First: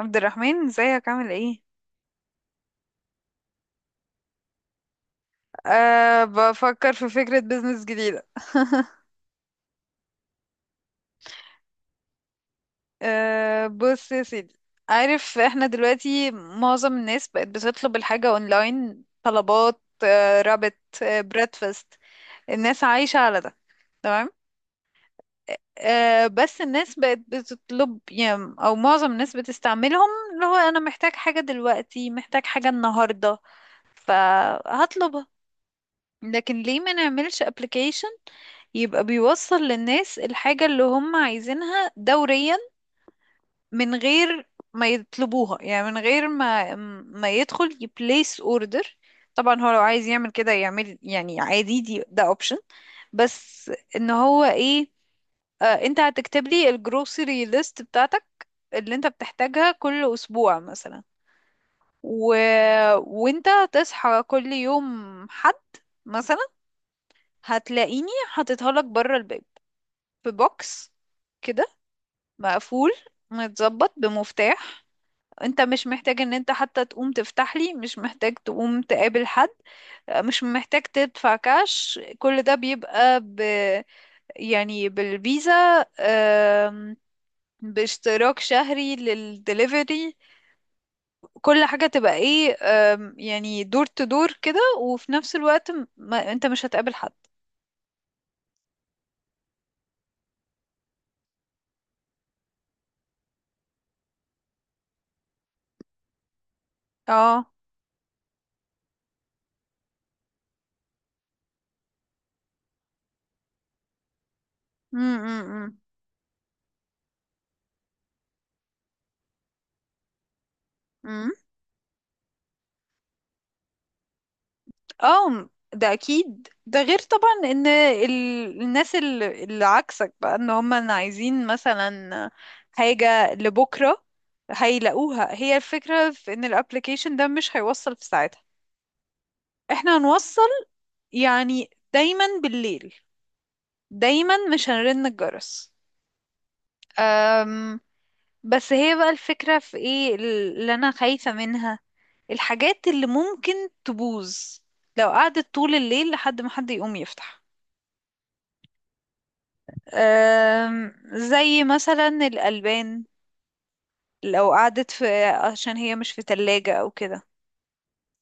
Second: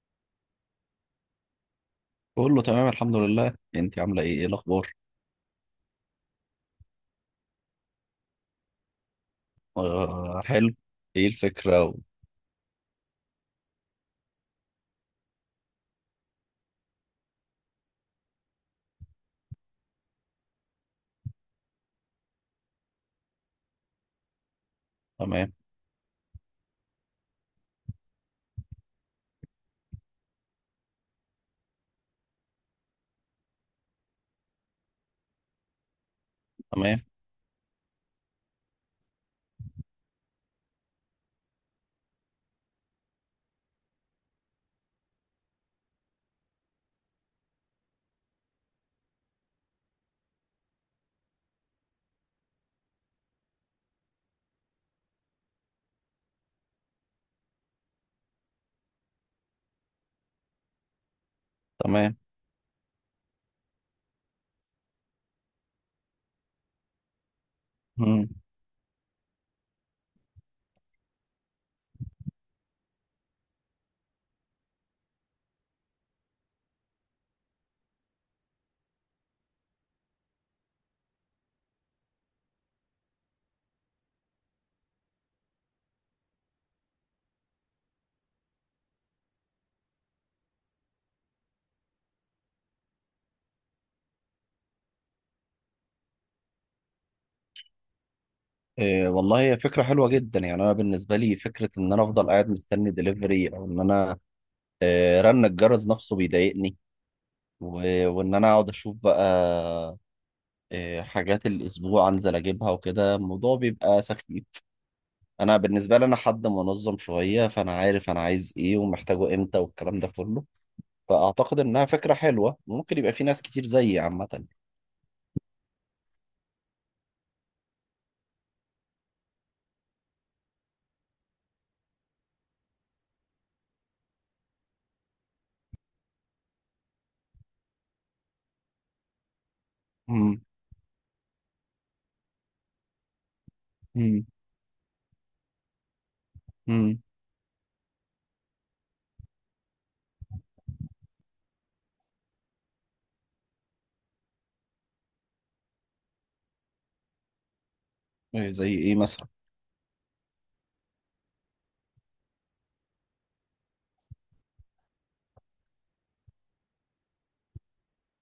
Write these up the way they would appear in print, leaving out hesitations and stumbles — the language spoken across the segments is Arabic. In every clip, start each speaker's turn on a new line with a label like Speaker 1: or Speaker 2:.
Speaker 1: عبد الرحمن، ازيك؟ عامل ايه؟
Speaker 2: بقول له تمام الحمد لله. انت عامله ايه، ايه الاخبار؟
Speaker 1: بفكر في فكرة بيزنس جديدة.
Speaker 2: آه حلو. ايه الفكره
Speaker 1: بص يا سيدي، عارف احنا دلوقتي معظم الناس بقت بتطلب الحاجة اونلاين، طلبات، رابط، بريدفاست، الناس عايشة على ده، تمام.
Speaker 2: تمام.
Speaker 1: بس الناس بقت بتطلب، يعني او معظم الناس بتستعملهم، اللي هو انا محتاج حاجة دلوقتي، محتاج حاجة النهاردة، فهطلبها. لكن ليه ما
Speaker 2: تمام
Speaker 1: نعملش application؟ يبقى بيوصل للناس الحاجة اللي هم عايزينها دوريا، من غير ما يطلبوها، يعني من غير ما يدخل يبليس اوردر. طبعا هو لو عايز يعمل كده يعمل، يعني عادي، ده اوبشن. بس ان هو ايه، انت هتكتب لي الجروسري ليست بتاعتك، اللي انت بتحتاجها كل اسبوع مثلا.
Speaker 2: تمام.
Speaker 1: و... وانت تصحى كل يوم، حد مثلا، هتلاقيني
Speaker 2: مم.
Speaker 1: حاططها لك بره الباب، في بوكس كده، مقفول، متظبط بمفتاح. انت مش محتاج ان انت حتى تقوم تفتح لي، مش محتاج تقوم تقابل حد، مش محتاج تدفع كاش. كل ده بيبقى يعني بالفيزا، آم، باشتراك شهري للدليفري. كل حاجة تبقى ايه، يعني دور تدور كده، وفي نفس الوقت م- ما... انت مش هتقابل حد.
Speaker 2: إيه والله هي فكره حلوه جدا. يعني انا بالنسبه لي فكره ان انا افضل قاعد مستني دليفري او ان انا رن الجرس نفسه بيضايقني
Speaker 1: اه.
Speaker 2: و... وان انا اقعد اشوف بقى حاجات الاسبوع انزل اجيبها وكده الموضوع بيبقى سخيف.
Speaker 1: م- م-
Speaker 2: انا
Speaker 1: م-
Speaker 2: بالنسبه لي انا حد منظم شويه، فانا عارف انا عايز ايه ومحتاجه امتى والكلام ده كله.
Speaker 1: م.
Speaker 2: فأعتقد إنها فكرة حلوة، ممكن يبقى في ناس كتير زيي عامة.
Speaker 1: اه. ده اكيد، ده غير طبعا ان الناس، اللي عكسك بقى ان هم عايزين مثلا حاجة لبكرة، هيلاقوها. هي الفكرة في ان الابليكيشن ده مش هيوصل في ساعتها، احنا
Speaker 2: مم.
Speaker 1: هنوصل يعني دايما بالليل،
Speaker 2: مم.
Speaker 1: دايما مش هنرن الجرس.
Speaker 2: مم.
Speaker 1: أم بس هي بقى الفكرة في ايه اللي انا خايفة منها، الحاجات اللي ممكن تبوظ لو قعدت طول الليل لحد ما حد يقوم يفتح.
Speaker 2: إيه زي إيه مثلا؟
Speaker 1: زي مثلا الألبان، لو قعدت في، عشان هي مش في تلاجة أو كده،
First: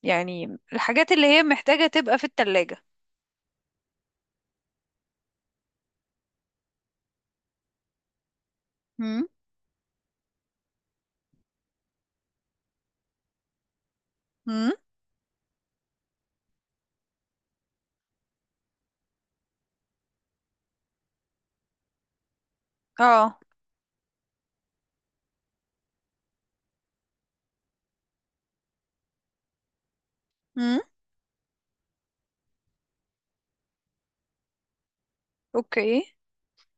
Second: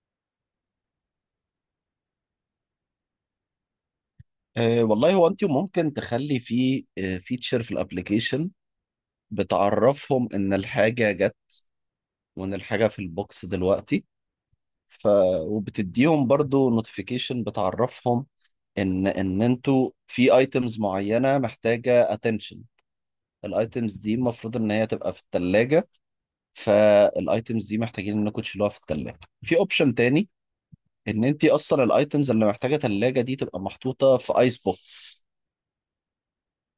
Speaker 1: يعني الحاجات اللي هي محتاجة تبقى في التلاجة.
Speaker 2: أه والله هو أنت ممكن تخلي في فيتشر في الأبليكيشن
Speaker 1: مم.
Speaker 2: بتعرفهم إن الحاجة جت، وإن الحاجة في البوكس دلوقتي.
Speaker 1: امم.
Speaker 2: ف وبتديهم برضو نوتيفيكيشن بتعرفهم إن أنتوا في أيتمز معينة محتاجة attention.
Speaker 1: اه.
Speaker 2: الأيتمز دي المفروض إن هي تبقى في التلاجة، فالأيتمز دي محتاجين إنكم تشيلوها في التلاجة. في أوبشن تاني،
Speaker 1: امم.
Speaker 2: ان انت اصلا الايتمز اللي محتاجه ثلاجه دي تبقى محطوطه في ايس بوكس،
Speaker 1: اوكي.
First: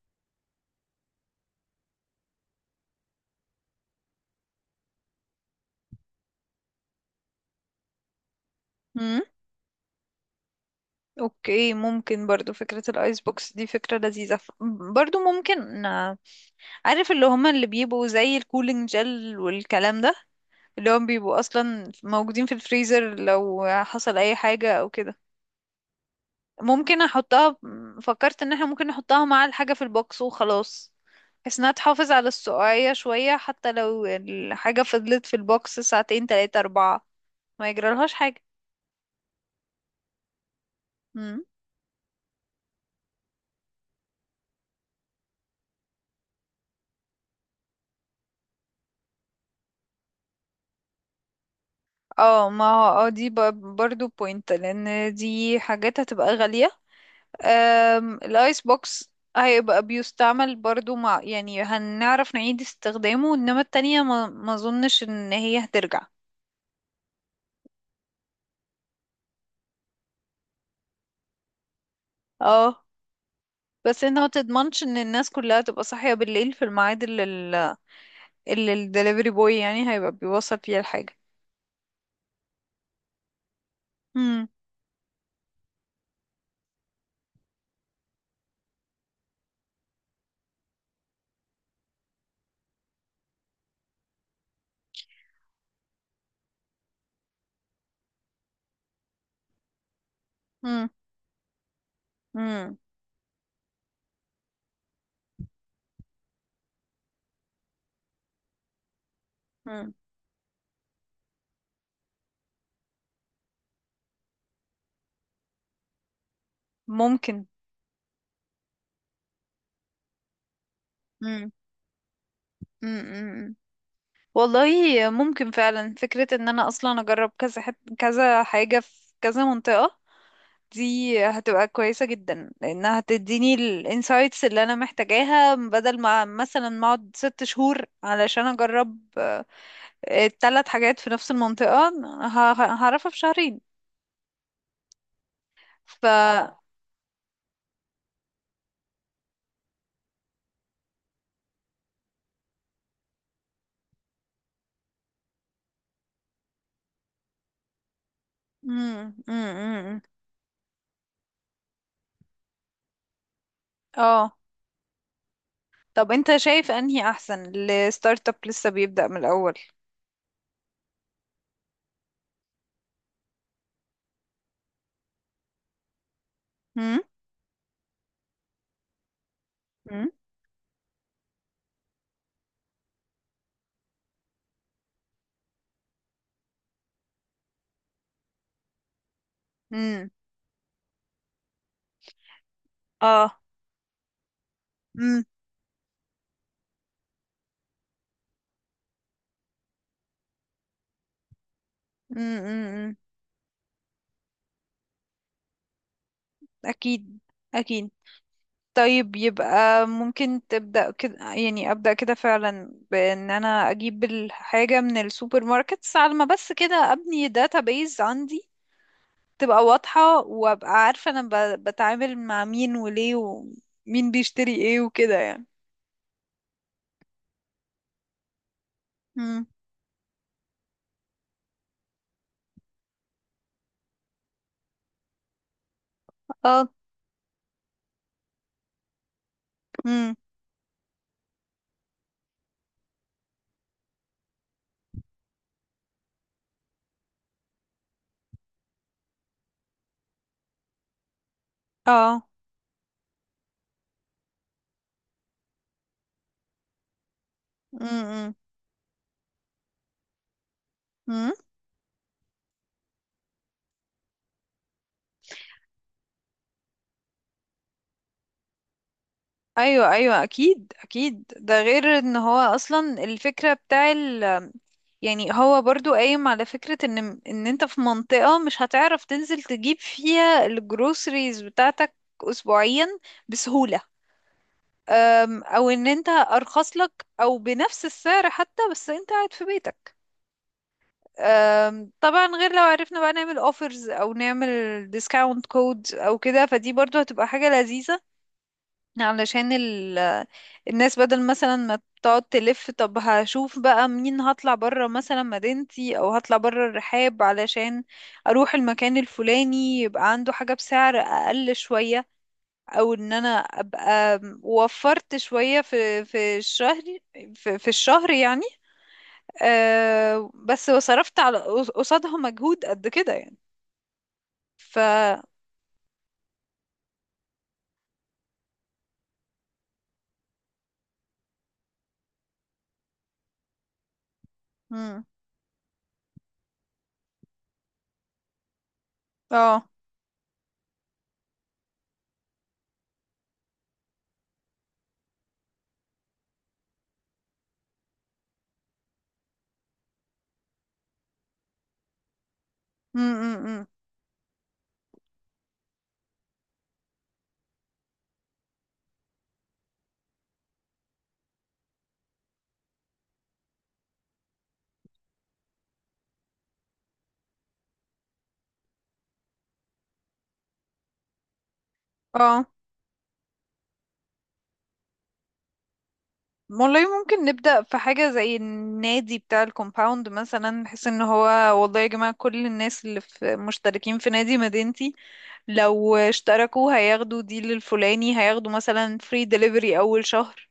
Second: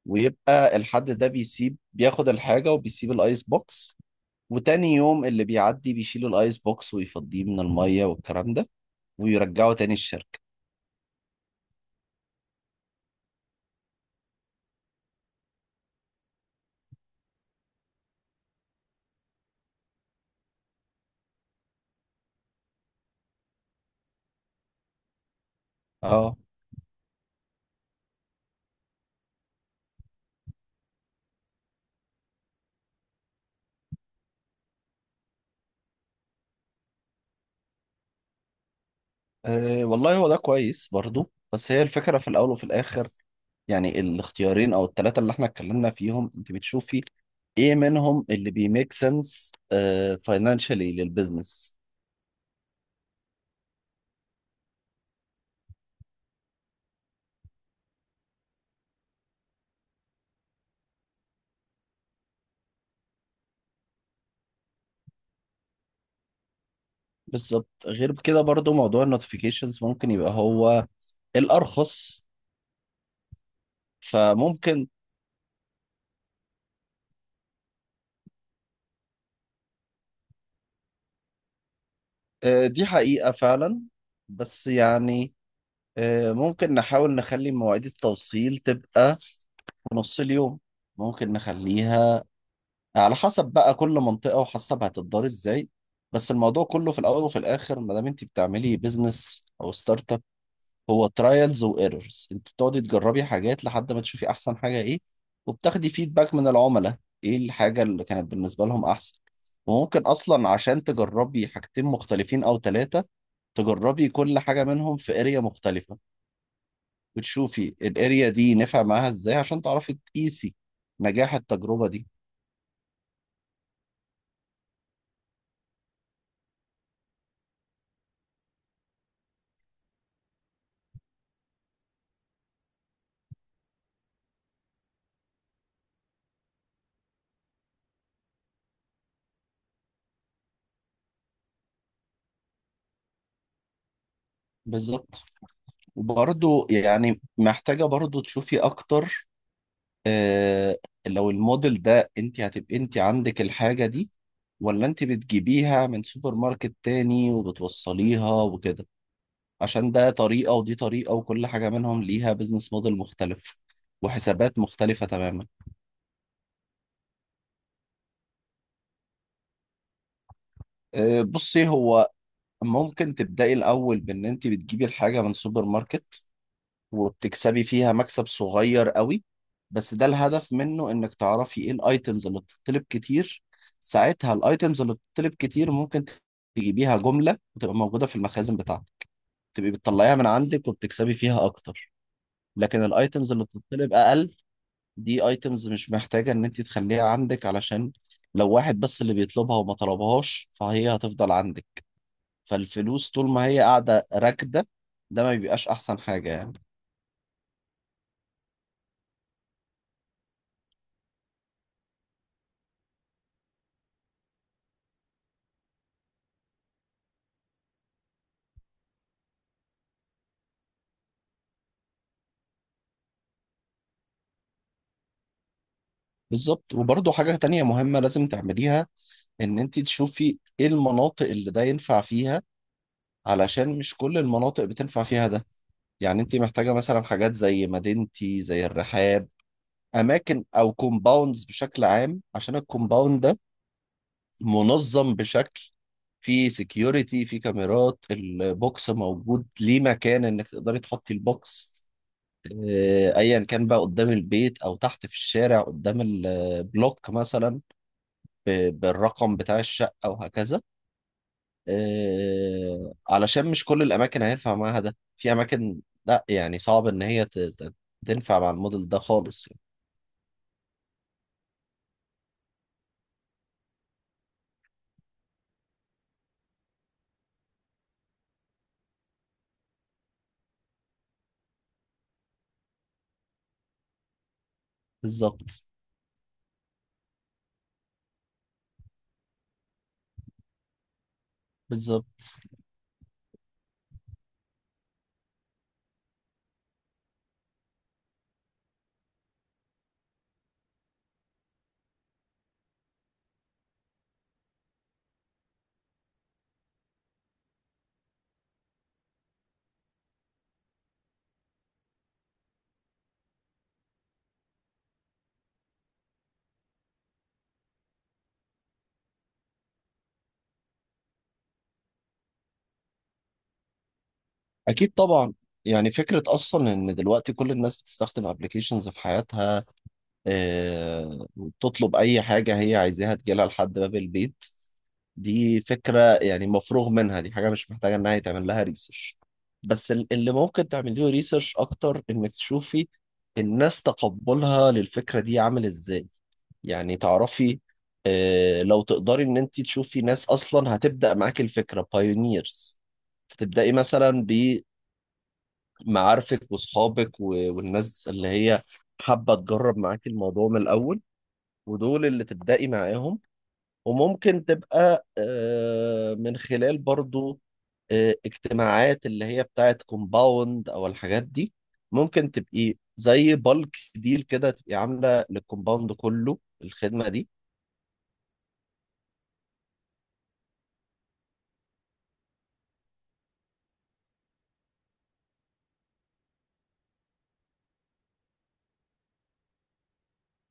Speaker 2: ويبقى الحد ده بيسيب، بياخد الحاجه وبيسيب الايس بوكس. وتاني يوم اللي بيعدي بيشيل الايس بوكس ويفضيه من الميه والكلام ده،
Speaker 1: امم.
Speaker 2: ويرجعه تاني الشركه.
Speaker 1: اوكي، ممكن برضو فكرة الايس بوكس دي فكرة لذيذة، برضو ممكن. عارف اللي هما اللي بيبقوا زي الكولينج جل والكلام ده، اللي هم بيبقوا اصلا موجودين في الفريزر، لو حصل اي حاجة او كده
Speaker 2: اه.
Speaker 1: ممكن احطها. فكرت ان احنا ممكن نحطها مع الحاجة في البوكس وخلاص، بحيث انها تحافظ على السقعية شوية، حتى لو الحاجة فضلت في البوكس ساعتين تلاتة اربعة ما يجرالهاش حاجة.
Speaker 2: آه، والله هو ده كويس برضو.
Speaker 1: مم.
Speaker 2: بس هي الفكره في الاول وفي الاخر، يعني الاختيارين او الثلاثه اللي احنا اتكلمنا فيهم، انت بتشوفي ايه منهم اللي بيميك سنس فاينانشالي للبزنس.
Speaker 1: اه، ما هو، اه دي برضو بوينت، لان دي حاجات هتبقى غالية. الايس بوكس هيبقى بيستعمل برضو، مع يعني هنعرف نعيد استخدامه، انما التانية ما اظنش ان هي هترجع.
Speaker 2: بالظبط، غير كده برضو موضوع النوتيفيكيشنز ممكن يبقى هو الأرخص.
Speaker 1: اه. بس انت ما تضمنش
Speaker 2: فممكن.
Speaker 1: ان الناس كلها تبقى صاحية بالليل في الميعاد اللي الدليفري بوي يعني هيبقى بيوصل فيها الحاجة.
Speaker 2: آه، دي حقيقة فعلا.
Speaker 1: مم.
Speaker 2: بس يعني، آه، ممكن نحاول نخلي مواعيد التوصيل تبقى في نص اليوم. ممكن نخليها على حسب بقى كل منطقة، وحسب هتدار ازاي. بس الموضوع كله في الأول وفي الآخر، ما دام انت بتعملي بيزنس أو ستارت،
Speaker 1: مم.
Speaker 2: هو ترايلز وايرورز. انت
Speaker 1: مم.
Speaker 2: بتقعدي تجربي حاجات لحد ما تشوفي احسن حاجه ايه، وبتاخدي فيدباك من العملاء ايه الحاجه اللي كانت بالنسبه لهم احسن.
Speaker 1: مم.
Speaker 2: وممكن اصلا عشان تجربي حاجتين مختلفين او ثلاثه، تجربي كل حاجه منهم في اريا مختلفه،
Speaker 1: ممكن.
Speaker 2: وتشوفي الاريا دي نفع معاها ازاي عشان تعرفي تقيسي نجاح
Speaker 1: مم.
Speaker 2: التجربه دي.
Speaker 1: مم. مم. والله ممكن فعلا فكرة ان انا اصلا اجرب كذا كذا حاجة في كذا منطقة، دي هتبقى كويسة جدا لانها هتديني الانسايتس اللي انا محتاجاها، بدل ما مثلا ما اقعد 6 شهور علشان اجرب الثلاث حاجات في نفس المنطقة، هعرفها في شهرين.
Speaker 2: بالظبط.
Speaker 1: ف
Speaker 2: وبرضه يعني محتاجه برضه تشوفي اكتر، آه، لو الموديل ده انت هتبقى انت عندك الحاجة دي، ولا انت بتجيبيها من سوبر ماركت تاني وبتوصليها وكده.
Speaker 1: مم، مم،
Speaker 2: عشان
Speaker 1: مم.
Speaker 2: ده طريقة ودي طريقة، وكل حاجة منهم ليها بزنس موديل مختلف
Speaker 1: اه.
Speaker 2: وحسابات مختلفة تماما.
Speaker 1: طب انت شايف انهي احسن؟ الستارت اب لسه بيبدأ من الاول.
Speaker 2: آه بصي، هو ممكن تبدأي الأول بإن انت بتجيبي الحاجة من سوبر ماركت،
Speaker 1: مم؟
Speaker 2: وبتكسبي فيها مكسب صغير قوي. بس ده
Speaker 1: مم؟
Speaker 2: الهدف منه انك تعرفي ايه الايتمز اللي بتطلب كتير. ساعتها الايتمز اللي بتطلب كتير ممكن تجيبيها جملة، وتبقى موجودة في المخازن بتاعتك، تبقي
Speaker 1: مم.
Speaker 2: بتطلعيها من عندك وبتكسبي فيها اكتر. لكن الايتمز
Speaker 1: اه.
Speaker 2: اللي بتطلب اقل، دي
Speaker 1: مم.
Speaker 2: ايتمز مش محتاجة ان انت تخليها عندك، علشان لو واحد بس اللي بيطلبها وما طلبهاش، فهي هتفضل عندك.
Speaker 1: مم، مم، مم.
Speaker 2: فالفلوس طول ما هي قاعدة راكدة، ده ما بيبقاش احسن حاجة يعني.
Speaker 1: اكيد، اكيد. طيب، يبقى ممكن تبدأ كده، يعني أبدأ كده فعلا بأن أنا أجيب الحاجة من السوبر ماركتس، على ما بس كده أبني بيز عندي، تبقى واضحة وأبقى عارفة أنا بتعامل مع مين وليه ومين بيشتري إيه وكده يعني.
Speaker 2: بالظبط. وبرضه حاجة تانية مهمة لازم تعمليها،
Speaker 1: مم.
Speaker 2: ان انت تشوفي ايه المناطق اللي ده ينفع فيها، علشان مش كل المناطق بتنفع فيها ده. يعني انت
Speaker 1: اه.
Speaker 2: محتاجة مثلا حاجات زي مدينتي زي الرحاب،
Speaker 1: امم.
Speaker 2: اماكن او كومباوندز بشكل عام. عشان الكومباوند ده منظم بشكل، في سكيورتي، في كاميرات، البوكس موجود ليه مكان انك تقدري تحطي البوكس،
Speaker 1: اه.
Speaker 2: آه، ايا كان بقى قدام البيت او تحت في الشارع قدام البلوك مثلا،
Speaker 1: امم.
Speaker 2: بالرقم بتاع الشقة وهكذا.
Speaker 1: امم.
Speaker 2: آه، علشان مش كل الأماكن هينفع معاها ده. في أماكن لا، يعني صعب إن هي تنفع مع الموديل ده خالص يعني.
Speaker 1: ايوه، ايوه، اكيد، اكيد، ده غير ان هو اصلا الفكره بتاع يعني هو برضو قايم على فكره ان انت في منطقه مش هتعرف تنزل تجيب فيها الجروسريز بتاعتك اسبوعيا، بسهوله.
Speaker 2: بالظبط.
Speaker 1: او ان انت ارخص لك او بنفس السعر حتى بس انت قاعد في بيتك.
Speaker 2: بالظبط.
Speaker 1: طبعا غير لو عرفنا بقى نعمل اوفرز او نعمل ديسكاونت كود او كده، فدي برضو هتبقى حاجه لذيذه، علشان الناس بدل مثلا ما تقعد تلف. طب هشوف بقى منين، هطلع برا مثلا مدينتي او هطلع برا الرحاب علشان اروح المكان الفلاني يبقى عنده حاجة بسعر اقل شوية، او ان انا ابقى وفرت شوية في الشهر، في الشهر يعني. بس وصرفت على قصادها مجهود قد كده يعني. ف
Speaker 2: أكيد طبعا. يعني فكرة أصلا إن دلوقتي كل الناس بتستخدم أبلكيشنز في حياتها، آه، وبتطلب أي حاجة هي عايزاها تجيلها لحد باب البيت،
Speaker 1: مم.
Speaker 2: دي فكرة يعني مفروغ منها. دي حاجة مش محتاجة إنها يتعمل لها ريسيرش.
Speaker 1: اه.
Speaker 2: بس اللي ممكن تعملي له ريسيرش أكتر، إنك تشوفي الناس تقبلها للفكرة دي عامل إزاي. يعني تعرفي، آه، لو تقدري إن أنت تشوفي ناس أصلا هتبدأ معاكي الفكرة بايونيرز،
Speaker 1: مم، مم، مم،
Speaker 2: فتبدأي مثلا بمعارفك وأصحابك والناس اللي هي حابة تجرب معاكي الموضوع من الأول، ودول اللي تبدأي معاهم. وممكن تبقى آه، من خلال برضو، آه، اجتماعات اللي هي بتاعت كومباوند او الحاجات دي. ممكن
Speaker 1: آه.
Speaker 2: تبقي زي بالك ديل كده تبقي عامله للكومباوند كله
Speaker 1: والله
Speaker 2: الخدمه
Speaker 1: ممكن
Speaker 2: دي.
Speaker 1: نبدأ في حاجة زي النادي بتاع الكومباوند مثلا، نحس ان هو والله يا جماعة كل الناس اللي في مشتركين في نادي مدينتي لو اشتركوا هياخدوا ديل الفلاني، هياخدوا مثلا فري دليفري أول شهر،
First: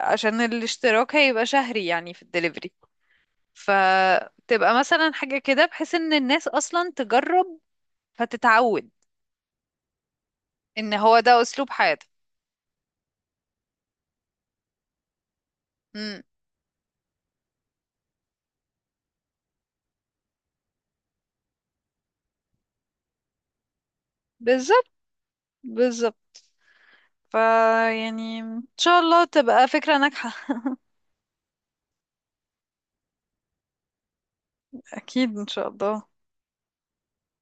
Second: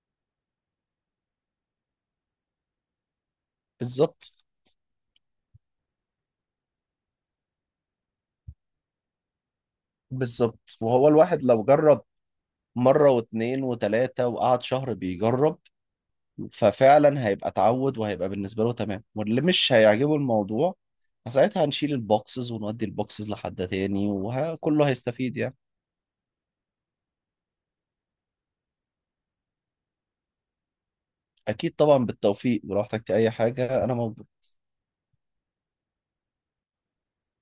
Speaker 1: عشان الاشتراك هيبقى شهري يعني في الدليفري،
Speaker 2: بالظبط.
Speaker 1: فتبقى مثلا حاجة كده بحيث ان الناس أصلا تجرب، فتتعود
Speaker 2: بالظبط.
Speaker 1: ان
Speaker 2: وهو
Speaker 1: هو ده
Speaker 2: الواحد لو
Speaker 1: أسلوب
Speaker 2: جرب
Speaker 1: حياتها.
Speaker 2: مره واتنين وتلاته وقعد شهر بيجرب،
Speaker 1: مم.
Speaker 2: ففعلا هيبقى اتعود وهيبقى بالنسبه له تمام. واللي مش هيعجبه الموضوع ساعتها هنشيل البوكسز ونودي البوكسز لحد تاني، وكله
Speaker 1: بالظبط،
Speaker 2: هيستفيد يعني.
Speaker 1: بالظبط، فيعني ان شاء الله تبقى فكرة ناجحة.
Speaker 2: اكيد طبعا، بالتوفيق. ولو احتجت اي حاجه انا موجود.
Speaker 1: أكيد إن شاء الله.